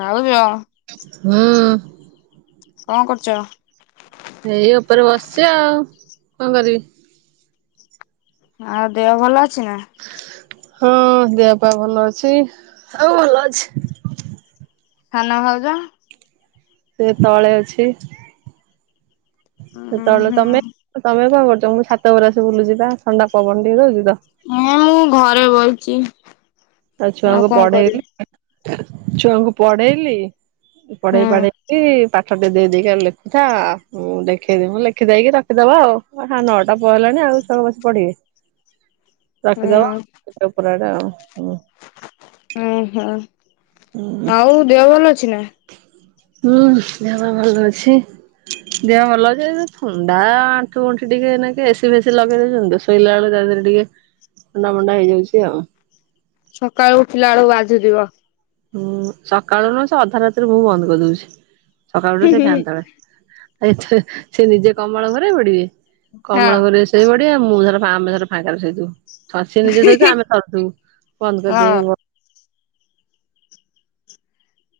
ଭାଉଜ। ହଁ। କଣ କରୁଚ। ଏଇ ଉପରେ ବସିଛି ଆଉ କଣ କରିବି? ଆ ଦେହ ଭଲ ଅଛି ନା? ହଁ ଦେହପାଭଲ ଅଛି ଆଉ ଭଲ ଅଛି। ସାନ ଭାଉଜ। ସେ ତଳେ ଅଛି। ଉଁ ସେତେବେଳେ ହୁଁ ତମେ ତମେ କଣ କରୁଛ ମୁ ଛାତ ଉପରେ ଆସ ବୁଲୁ ଯିବା ଥଣ୍ଡା ପବନ ଟିକେ ଦଉଛି ତ। ହଁ ମୁଁ ଘରେ ବଇଚି। ଆଉ ଛୁଆଙ୍କୁ କଣ କରିବି ପଢେଇଲି ଛୁଆଙ୍କୁ ପଢେଇଲି ହୁଁ। ପଢେଇ ପଢେଇ କିପାଖ ଆଠଟିେ ଦେଇେଇକି ଆଉ ଲେଖୁଥା ଦେଖେଇଦିବୁ ଲେଖିଦେଇକି ରଖିଦବା ଆଉ ହ ନଅଟା ପହେଲାଣି ଆଉ। ତ ବସି ପଡିବେ [unintelligible] ହୁଁ ରଖିଦବା ଉପରାଟେ ଆଉ ହଁ। ଓହୋ ଆଉ ଦେହ ଭଲ ଅଛି ନା? ହୁଁ ଦେହ ପା ଭଲ ଅଛି। ଦେହ ଭଲ ଥଣ୍ଡା ଆଣ୍ଠୁ ଗଣ୍ଠି ଟିକେ ଏନେକା ଏସି ଫେସି ଲଗେଇଦଉଛନ୍ତି ଶୋଇଲା ବେଳକୁ ତା ଦେହରେ ଟିକେ ଥଣ୍ଡା ମଣ୍ଡା ହେଇଯାଉଛି ଆଉ। ସକାଳୁ ଉଠିଲା ବେଳକୁ ଭାବୁଥିବ। ହୁଁ ସକାଳୁ ନୁ ସେ ଅଧା ରାତିରେ ମୁଁ ବନ୍ଦ କରିଦଉଛି ସକାଳୁୁ ସେ ଫ୍ୟାନ ତଳେ। ସେ ନିଜେ କମଳ ଘୋଡେଇପଡିବେ ହଁ କମଳ ଘୋଡେଇ ଶୋଇ ପଡିବେମୁଁଧର ଆମେ ଧରର୍ଫାଙ୍କାରେ ଶୋଇଥିବୁ। ସସି ନିଜେ ଶୋଉଥିବେଆମେ ସିବୁ ବନ୍ଦ କରିଦେ ହଁ [unintelligible]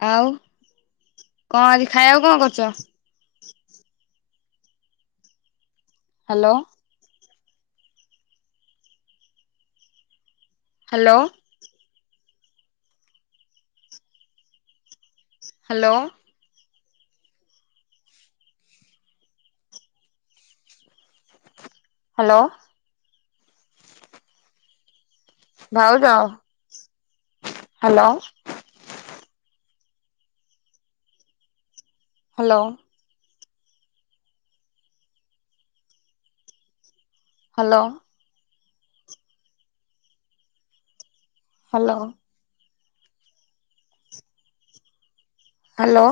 ଆଉ କଣ ଆଜି ଖାଇବାକୁ କଣ କରୁଛ? ହ୍ୟାଲୋ। ହ୍ୟାଲୋ। ହ୍ୟାଲୋ। ହ୍ୟାଲୋ। ଭାଉଜ hello. Hello. Hello. Hello hello